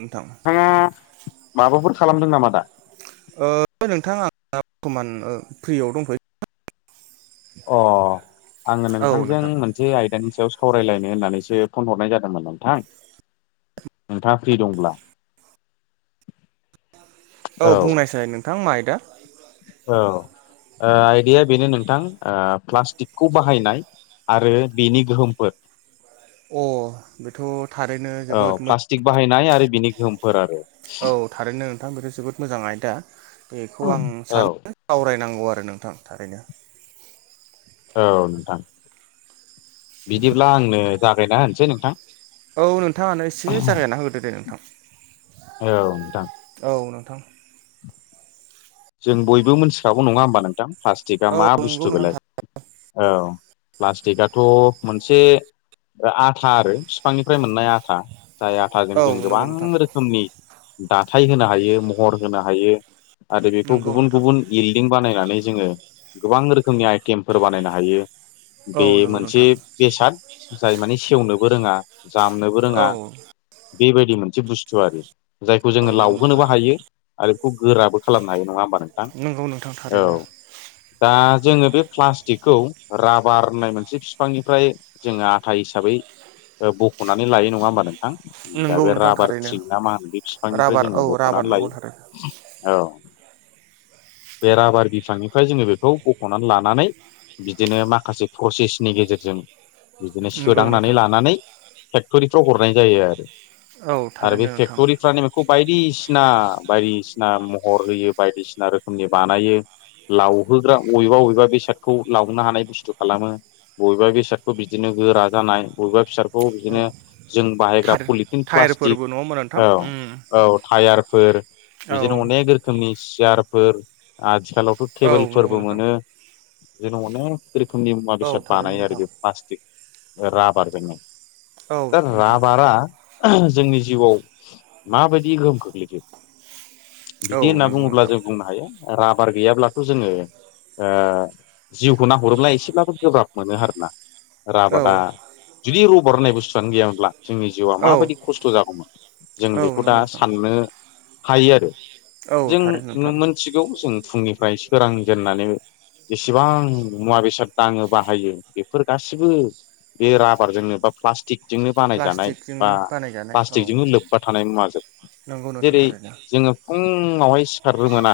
नोंथां। नोंथाङा माबाफोर खालामदों नामा दा? ओ नोंथां आंहा [unintelligible] थ'मान फ्रियाव दंथयो। अ आङो औ नोंथांजों नोंथां मोनसे आयदानि सायाव सावरायलायनो होननानैसो फन हरनाय जादोंमोन नोंथां। नोंथाङा फ्रि दंब्ला। [inaudible] औ बुंनायसाय नोंथां मा आयदा? औ ओ आयदाया बेनो नोंथां ओ प्लास्टिकखौ बाहायनाय आरो बिनि गोहोमफोर। अ बेथ' थारैनो जोबोद मो नाय आरो बिनि गोहोमफोर आरो। औ थारैनो नोंथां बे जोबोद मोजां आयदा बेखौ आं औ सानो सावरायनां गौ आरो नोंथां थारैनो। औ नोंथां बिदिब्ला आंनो जागायना होनोसै नोंथां। औ नोंथाङानो एसे औ जागायनानै होग्रोदो दे नोंथां नोंथां औ। थां। जों बयबो मिथिखागौ नङा होमबा नोंथां प्लास्टिकआ औ मा नंगौ बुस्थु बेलाय। नोंथां औ प्लास्टिकआथ' मोनसे आथा आरो बिफांनिफ्राय मोननाय आथा। जाय आथाजों औ जों नंगौ गोबां नोंथां रोखोमनि दा थाय होनो हायो महर होनो हायो आरो बेखौ नंगौ गुबुन नोंथां गुबुन बिल्डिं बानायनानै जोङो गोबां रोखोमनि आइथेमफोर बानायनो हायो। औ बे नंगौ मोनसे नोंथां बेसाद जाय माने सेवनोबो रोङा। जामनोबो औ रोङा बेबायदि मोनसे बुस्थु आरो। जायखौ औ जोङो नंगौ नोंथां लावहोनोबो हायो आरो बेखौ गोराबो खालामनो हायो नङा होमबा नोंथां नंगौ नोंथां औ थारैनो दा जोङो बे प्लास्टिकखौ राबार होननाय मोनसे बिफांनिफ्राय जोङो आथा हिसाबै बख'नानै लायो नङा होमबा नों थां? दा नंगौ बे नोंथां राबार थारैनो थ्रिक ना मा होनो बे बिफांनिफ्राय राबार जोङो राबार बख'नानै नंगौ लायो। थारैनो औ औ। बे राबार बिफांनिफ्राय जोङो बेखौ बख'नानै लानानै बिदिनो माखासे प्रसेसनि गेजेरजों - बिदिनो नंगौ सोदांनानै नोंथां लानानै फेक्टरिफ्राव हरनाय जायो आरो। औ आरो बे थारैनो नोंथां फेक्ट'रिफ्रानो बेखौ बायदिसिना बायदिसिना सिना महर होयो बायदिसिना रोखोमनि बानायो। लावहोग्रा बबेबा बबेबा बेसादखौ लावनो हानाय बुस्थु खालामो बबेबा बेसादखौ बिदिनो गोरा जानाय बबेबा बेसादखौ औ बिदिनो जों बाहायग्रा थार पलिटिन प्लास्टिक टायारफोरबो नङा होमबा नोंथां औ उम औ टायार फोर औ बिदिनो अनेक रोखोमनि सियारफोर आ आथिखालावथ' औ नंगौ टेबोलफोरबो नोंथां मोनो जों अनेक रोखोमनि मुवा औ बेसाद थारैनो बानायो आरो नोंथां बे प्लास्टिक राबारजोंनो औ दा नोंथां राबारा जोंनि जिउआव माबायदि गोहोम खोख्लैखो? औ बिदि होनना नंगौ बुङोब्ला नोंथां जों बुंनो हायो राबार गैयाब्लाथ' जोङो ओ जिउखौ नाहरोब्ला एसेब्लाबो गोब्राब मोनो आरोना औ राबारदा जुदि रबार होननाय बुस्थुआनो गैयामोनब्ला जोंनि जिउआ औ माबायदि खस्थ' जागौमोन। जों औ बेखौ नंगौ दा नोंथां साननो हायो आरो। औ जों थारैनो नोंथां मोनथिगौ जों फुंनिफ्राय सोरांजेननानै जेसेबां मुवा बेसाद दाङो बाहायो बेफोर गासिबो बे राबारजोंनोबा प्लास्टिक प्लासटिक जोंनो बानाय जानाय बा प्लास्टिकजोंनो बानायजानाय औ प्लास्टिकजोंनो लोब्बा थानाय मुवाजों नंगौ नोंथां जेरै थारैनो जोङो फुङावहाय सिखारग्रो मोना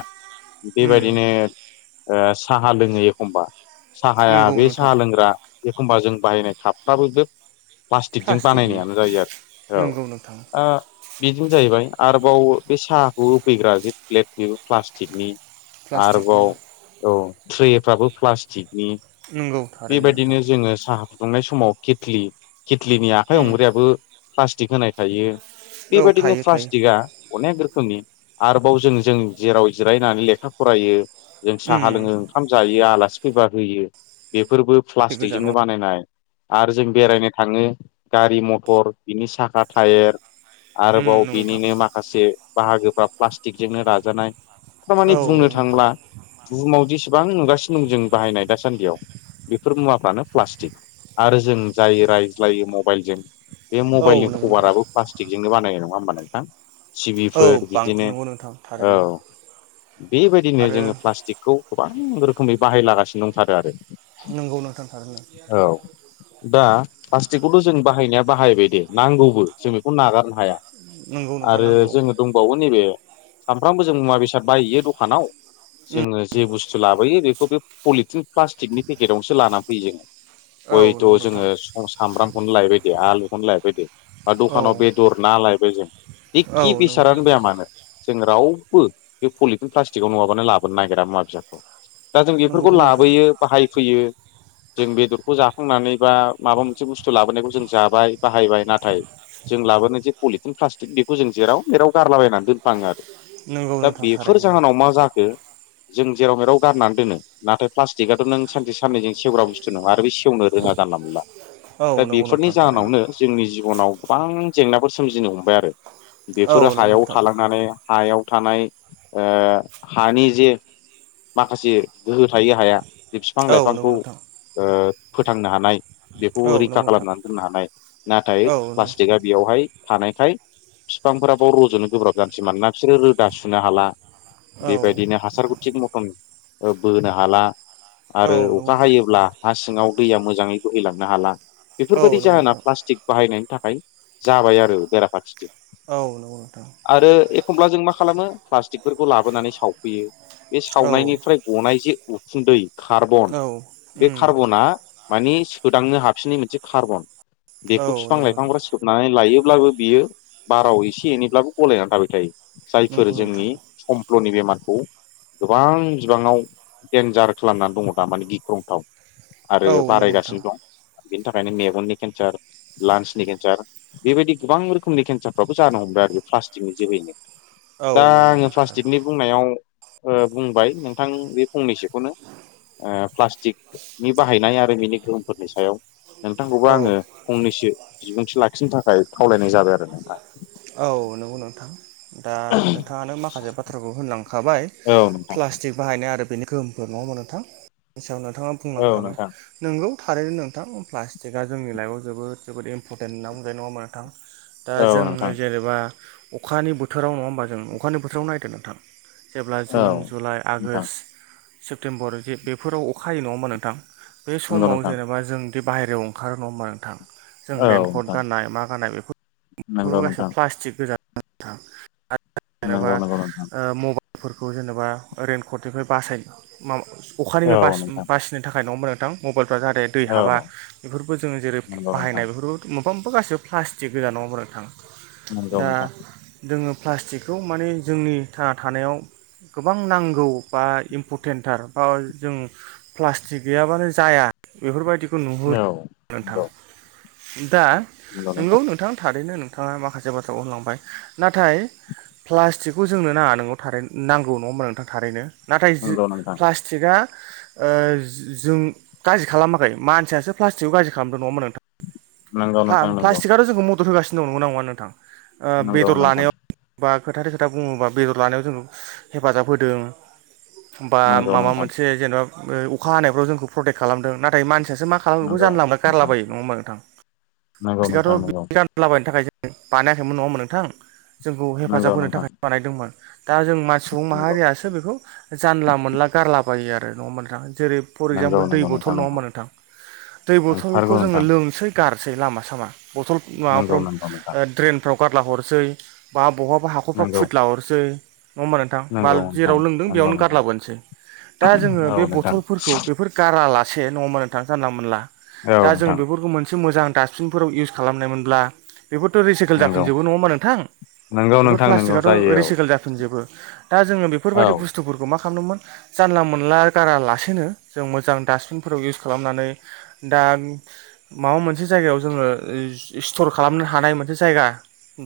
उम बेबायदिनो ओ साहा लोङो एखमबा साहाया नंगौ बे नोंथां साहा लोंग्रा एखमबा जों बाहायनाय कापफ्राबो बे प्लास्टिकजों प्लास्टिकनि बानायनायानो जायो आरो। औ नंगौ नोंथां दा बेजोंनो जाहैबाय आरोबाव बे साहाखौ होफैग्रा जे प्लेट बेबो प्लास्टिकनि प्लास्टिकनि आरोबाव औ ट्रेफ्रोबो प्लास्टिक नंगौ थारैनो नोंथां बेबायदिनो जोङो साहा दुंनाय समाव केतलि केेटलिनि आखाइ उम हमग्रायाबो प्लास्टिक होनाय थायो। औ बेबायदिनो थायो थायो प्लास्टिकआ अनेक रोखोमनि आरोबाव जों जों जेराव जिरायनानै लेखा फरायो जों उम साहा लोङो ओंखाम जायो आलासि फैबा होयो बेफोरबो प्लास्टिकजोंनो गोजानाव बानायनाय। आरो जों बेरायनो थाङो गारि मथर बिनि साखा टायार उम आरोबाव नंगौ नोंथां बिनिनो माखासे बाहागोफ्रा प्लास्टिकजोंनो दाजानाय। थार माने औ बुंनो नंगौ नोंथां थांब्ला बुहुमाव जेसेबां नुगासिनो दं जों बाहायनाय दासान्दियाव बेफोर मुवाफ्रानो प्लास्टिक। आरो जों जाय रायज्लायो मबाइलजों बे औ मबाइलनि नंगौ नोंथां कभाराबो प्लास्टिकजोंनो बानायनाय नङा होमबा नोंथां। टिबि औ बिफोर बां बिदिनो नंगौ नोंथां औ थारैनो बेबायदिनो आरो जोंङो प्लास्टिकखौ गोबां रोखोमै बाहायलागासिनो दंथारो आरो। नंगौ नोंथां थारैनो। औ दा प्लास्टिकखौथ' जों बाहायनाया बाहायबाय दे नांगौबो जों बेखौ नागारनो हाया। नंगौ नोंथां आरो नांगौ जोंङो दंबावो नैबे सामफ्रामबो जों मुवा बेसाद बायहैयो दखानाव। जोंङो जे बुस्थु लाबोयो बेखौ बे पलिटिन प्लास्टिकनि पेकेटआवनोसो लानानानै फैयो जोंङो। औ हयथ' नंगौ नोंथां जोंङो सामब्रामखौनो लायबाय दे आलुखौनो लायबाय दे बा दखानाव औ बेदर, ना लायबाय जों औ दिखि नंगौ बिसारानो जाया मानो जों रावबो बे पलिटिन प्लास्टिकआव नङाबानो लाबोनो नागिरा मुवा बेसादखौ। दा जों बेफोरखौ नंगौथ' नोंथां लाबोयो बाहायफैयो। जों बेदरखौ जाफांनानै बा माबा मोनसे बुस्थु लाबोनायखौ जों जाबाय बाहायबाय नाथाय जों लाबोनो जे पलिटिन प्लास्टि थिग बेखौ जों जेराव जेराव गारलाबायनानै दोनफ्लांङो आरो नंगौ दा नोंथां बेफोर थारैनो जाहोनाव मा जाखो जों जेराव मेराव गारनानै दोनो नाथाय प्लास्टिकआथ' नों सानसे साननैजों सेवग्रा बुस्थु दङा आरो बे सेवनो रोङा जानला मानला। दा औ नंगौ बेफोरनि नोंथां थारैनो जाहोनावनो जोंनि जिबनाव गोबां जेंनाफोर सोमजिनो हमबाय आरो। औ बेफोरो नंगौ हायाव नोंथां थालांनानै हायाव थानाय ओ हानि जे माखासे गोहो थायो हाया बे बिफां औ लाइफांखौ नंगौ नोंथां ओ फोथांनो हानाय बेखौ औ रैखा नंगौ नोंथां खालामनानै दोननो हानाय नाथाय औ नंगौ प्लास्टिकआ नोंथां बेयावहाय थानो खाय बिफांफोराबाव रज'नो गोब्राब जानोसै मानोना बिसोरो रोदा सुनो हाला औ बेबायदिनो हासारखौ नोंथां थिग मटन ओ बोनो हाला आरो औ नंगौ अखा नोंथां हायोब्ला हा सिङाव दैया मोजाङै बोहैलांनो हाला औ बेफोरबायदि नंगौ जाहोना नोंथां प्लास्टिक बाहायनायनि थाखाय जाबाय आरो बेरा फारसेथिं औ नं आरो एखमब्ला जों मा खालामो प्लास्टिकफोरखौ लाबोनानै सावफैयो बे औ सावनायनिफ्राय ग अनाय जे उखुन्दै जे कार्बन औ बे उम कार्बना माने सोदांनो हाफिननाय मोनसे कार्बन औ बेखौ बिफां नंगौ नोंथां लाइफांफ्रा सोबनानै लायोब्लाबो बियो बाराव एसे एनैब्लाबो गलायनानै थाबाय थायो जायफोर नंगौ जोंनि नोंथां समफ्ल'नि बेमारखौ गोबां बिबाङाव देन्जार खालामनानै दङ थारमाने गिख्रंथाव आरो औ नंगौ नोंथां बारायगासिनो दं। बिनि थाखायनो मेगननि केन्सार लान्सनि केन्सार बेबायदि गोबां रोखोमनि केन्सार फाबो जानो हमबाय आरोखि प्लास्टिक निदि होनो। औ दा नंगौ आंङो नोंथां प्लास्टिकनि थारैनो बुंनायाव बुंबाय नोंथां बे फंनैसोखौनो। ओ प्लास्टिकनि बाहायनाय आरो बिनि गोहोमफोरनि सायाव। नोंथांखौबो औ आंङो फंनैसो बिबुंथि लाखिनो थाखाय खावलायनाय जाबाय आरो नोंथाङा। [unintelligible] थां आनो माखासे बाथ्राखौ होनलां खाबाय नोंथां प्लासटिक बाहायनाय आरो बिनि गोहोमफोर नङाहोमबा नोंथां। बेनि सायाव नोंथाङा औ बुंलांखाबाय नोंथां नोंगौ। थारैनो नोंथां प्लास्टिक जोंनि लाइफआव जोबोद जोबोद इमपरेन्ट होनना बुंनाय नङा नोंथां। दा औ जोंङो नोंथां जेनेबा अखानि बोथोराव नङा होमबा जों अखानि बोथोराव नायदो नोंथां जेब्ला औ जुन जुलाइ नोंथां आगष्ट सेप्तेम्बर जे बेफोराव अख हायो नङा होमा नोंथां बे औ नोंथां नंगौ समाव नोंथां जेनेबा जों बिदि बाहेरायाव अंखारो नङा होमबा नोंथां जों औ रेेनकट नोंथां गाननाय मा गाननाय बे बेफोर नंगौ गासैबो नोंथां प्लास्टिक गोजान थां जेबा नंगौ नंगौ नोंथां ओ मबाइल फोरखौ जेनेबा रइेनकटनिफ्राय बासायनो माबा अखानिफ्राय औ ब नोंथां बासिनो थाखाय नङा होना नोंथां मबाइलफ्रा जाहे दै हाबा औ बेफोरफोरखौबो जोंङो जेरै नंगौ नोंथां बाहायनाय बेफोरफोरखौ सोमबो गासिबो प्लास्टिक गोजान नङा होमबा। नंगौ दा नोंथां जोंङो प्लास्टिकखौ माने जोंनि था थानायाव गोबां नांगौ बा इम्परटेन्टथार बा जों प्लास्टिक गैयाबानो जाया। बेफोरबायदिखौ नुहुरो औ नोंथां। नंगौ दा नोंगौ नोंथां थारैनो नोंथाङा माखासे बाथ्राखौ होनलांबाय नाथाय। प्लास्टिकखौ जोंनो नाङा नंगौ थारै नांगौ नङा होनबा नोंथां थारैनो। नाथाय ज नंगौ नोंथां प्लास्टिकआ ओ जों गाज्रि खालामाखै मानसियासो प्लास्टिकआव गाज्रि खालामदों नङा होनबा‌नों नंगौ प्ला नोंथां नंगौ प्लासटिगाथ' जोंखौ म दर होगासिनो दं नंगौना नङा नोंथां बेदर लानायाव बा खोथाथे खोथा बुङोबा बेदर लानायाव जों हेफाजाब होदों। बा नंगौ माबा नोंथां मोनसे जेनेबा अखा हानायफ्राव जोंखौ प्रटेक्ट खालामदों नाथाय मानसि सो मा खालामो बेखौ नंगौ जानला मोनला नोंथां गारलाबायो नङा होमबा नोंथां। नंगौ नोंथां नंगौ नोंथां नंगौ [unintelligible] जगायनो थाखाय जों बानायाखैमोन नङामोन नोंथां जोंखौ हेफाजाब नंगौ होनो नोंथां थाखाय बानायदोंमोन। दा जों मान सुबुं माहारियासो बेखौ जानला मोनला गारलाबायो आरो नङा होनबा नोंथां। जेरै फर नंगौ नंगौ एक्जामपोल दै बथल नोंथां नङा नंगौ होनबख नोंथां दै बथलखौ नंथारगौ जोङो नोंथां लोमसै गार गासै लामा सामा बथल नंगौ माबाफ्राव नंगौ नोंथां ड्रेनफ्राव। गारला हरसै बा बहाबा हाखरफ्राव नंगौ खुइदला हरसै नङा होमबा नोंथां बाल नंगौ नोंथां जेराव लोंदों नंगौ बेयावनो नोंथां गारलाबोनोसै। दा जोङो बे औ बथलफोरखौ बेफोर गारा ला नङा होनबा नोंथां सानला मोनला दा जों नोंथां बेफोरखौ मोनसे मोजां दास्बिनफोराव इउस खालामनाय ब्ला बेफोरथ' रिसाइकेल औ जाफिनजोबो नोंथां नङा होनबा नोंथां नंगौ बेफोर नोंथां नंगौ प्लास्टिकआथ' जायो रिसाइकेल जाफिनजोबो। दा जोङो औ बेफोरबायदि औ बुस्थुफोरखौ मा खालाम जानला मोन गाैनो जों मोजां बिनावउनानै दा माबा मोनसे जायगायाव जोङो स्टर खालामनो हानाय मोनसे जायगा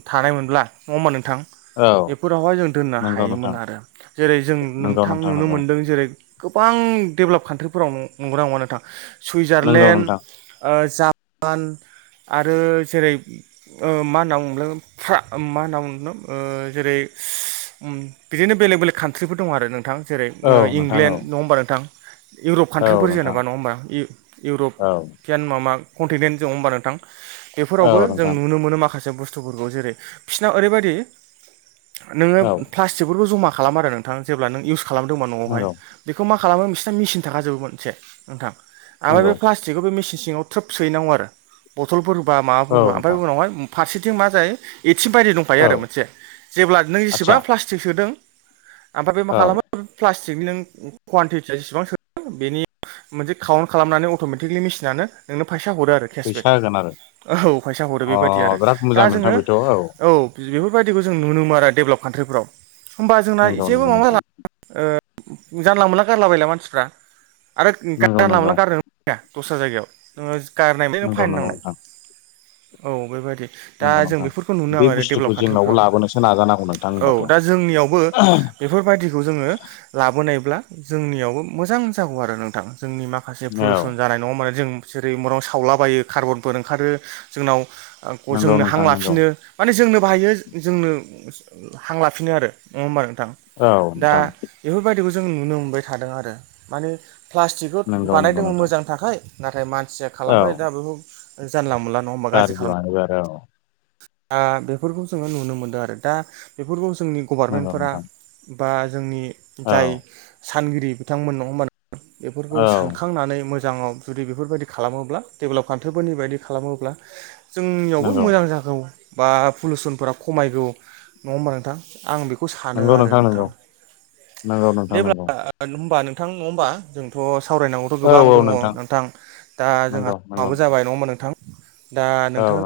थानायमोनब्ला नङा हबा नोंथां। औ बेफोरावहाय जों दोननो नंगौ हायोमोन नोंथां आरो जेरै जों नंगौ नोंथां नुनो नंगौ मोनदों जेरै गोबां डेभेलप कान्ट्रिफोराव नंगौना नंङा नोंथां नंगौ सुइजारलेण्ड नोंथां ओ जापान आरो जेरै मा होनना बुंदों मा होनना बु जेरै बिदिनो बेलेग बेलेक कान्ट्रिफोर दङ आरो नोंथां जेरै औ नोंथां औ इंलेण्ड नङा हबा नोंथां। इउरप औ काान्ट्रिफोर नोंथां जेनेबा नङा होमबा औ इउरपियान माबा कन्टिनेन्ट जोंङ होमबा नोंथां औ बेफोरावबो जों नोंथां नुनो मोनो माखासे मासे बुस्थुफोरखौ जेरै बिसिरनाव ओरैबायदि नोङो औ प्लास्टिकफोरखौ जमा खालाम आरो नोंथां जेब्ला नों इउस खालामदोंबा न'आवहाय नंगौ बेखौ मा खालामो बिसोरना मेसिन थाखाजोबोमोन मोनसे नोंथां ओमफ्राय बे नंगौ प्लास्टिकखौ बे मेचन सिङाव थ्रोब सोहैनांगौ आरो बथलफोर होबा माबाफोर औ ह होा ओमफ्राय नोंथां उावाय फारसेथिं मा जायो आसिम बायदि दंखायो औ आरो मोनसे जेब्ला नों आदसा जेसेबां प्लास्टिक सोदों ओमफ्राय बे मा औ खालामो प्लास्टिकनि नों कुवानटिटिया जेसेबां सोद बेनि मोनसे काउन्ट खालामनानै अट'मेटिकलि मेसिनानो नोंनो फैसा फैसा हरो आरो केसबेक फैसा होगोन आरो औ फैसा हरो बेबायाददि आरो अ बिराद दा मोजां नोंथां जोङो बेथ' औ औ। बेफोरबायदिखौ जों नुनो मोनो आरो डेभलप कान्ट्रिफ्राव होमबा जोंना नंगौ एसेबो नंगौ माबा नोंथां जाला ओ जानला मोनला गारलाबायला मानसिफ्रा आरो नंगौ जानला मोनला नंगौ गारनोहोआ दस्रा जायगायाव नोङो गारनायमोन नों नंगौ फाइन नंगौ नांनाय नोंथां औ बेबायदि नंगौ दा जों नोंथां बेफोरखौ नुनो बे आरो बुस्थुखौ डेभेलप जोंनावबो कान्टारफ्राव लाबोनोसो नाजानांगौ नोंथां औ होनबाथ' दा जोंनियावबो बेफोरबायाददिखौ जोङो लाबोनायब्ला जोंनियावबो मोजां जागौ आरो नोंथां जोंनि माखासे पलुसन जानाय नङा माने जों जेरै मराव सावलाबायो कार्बनफोर ओंखारो जोंनाव नंगौ जोंनो हां नोंथां नंगौ लाफिनो माने जोंनो बाहायो जोंनो हां लाफिनो आरो नङा नं औ दा नोंथां बेफोरबायदिखौ जों नुनो मोनबाय थादों आरो माने प्लास्टिकखौ नंगौ नंगौ बानायदोंमोन नोंथां मोजां थाखाय नाथाय मानसिया औ खालामबाय दा बेखौ जानलाांबाय। [inaudible] दा बेफोरखौ जोङो नुनो मोनदों आरो दा बेफोरखौ जोंनि नंगौ गभार्नमेन्टफोरा नोंथां बा जोंनि औ जाय सानगिरि बिथांमोन नङा होनबा बेफोरखौ औ सानखांनानै मोजां मोजाङाव जुदि बेफोरबायदि खालामोब्ला डेभेलप खान्थि्रिफोरनि बायदि खालामोब्ला जोंनियावबो नंगौ मोजां जागौ बा पलुउसनफोरा खमायगौ नङा होमबा नोंथां आं बेखौ खौ सानो नंगौ आरो नोंथां नंगौ नंगौ नोंथां जेब्ला नंगौ [inaudible] थां नङा होमबा जोंथ' सावरायनांगौथ' औ गोबां औ दङ नोंथां दा जोंहा नंगौ नंगौ माबो जाबाय नङा होनबा नोंथां? दा नोंथां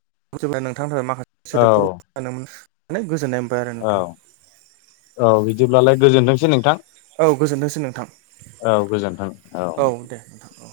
[inaudible] नोंथां दहाय माखा औ सोदोबफोर [inaudible] नै गोजोननाय मोन औ औ बिदिब्लालाय गोजोनथोंसै नोंथां औ गोजोनथोंसै नोंथां औ गोजोन्थों औ दे नोंथां औ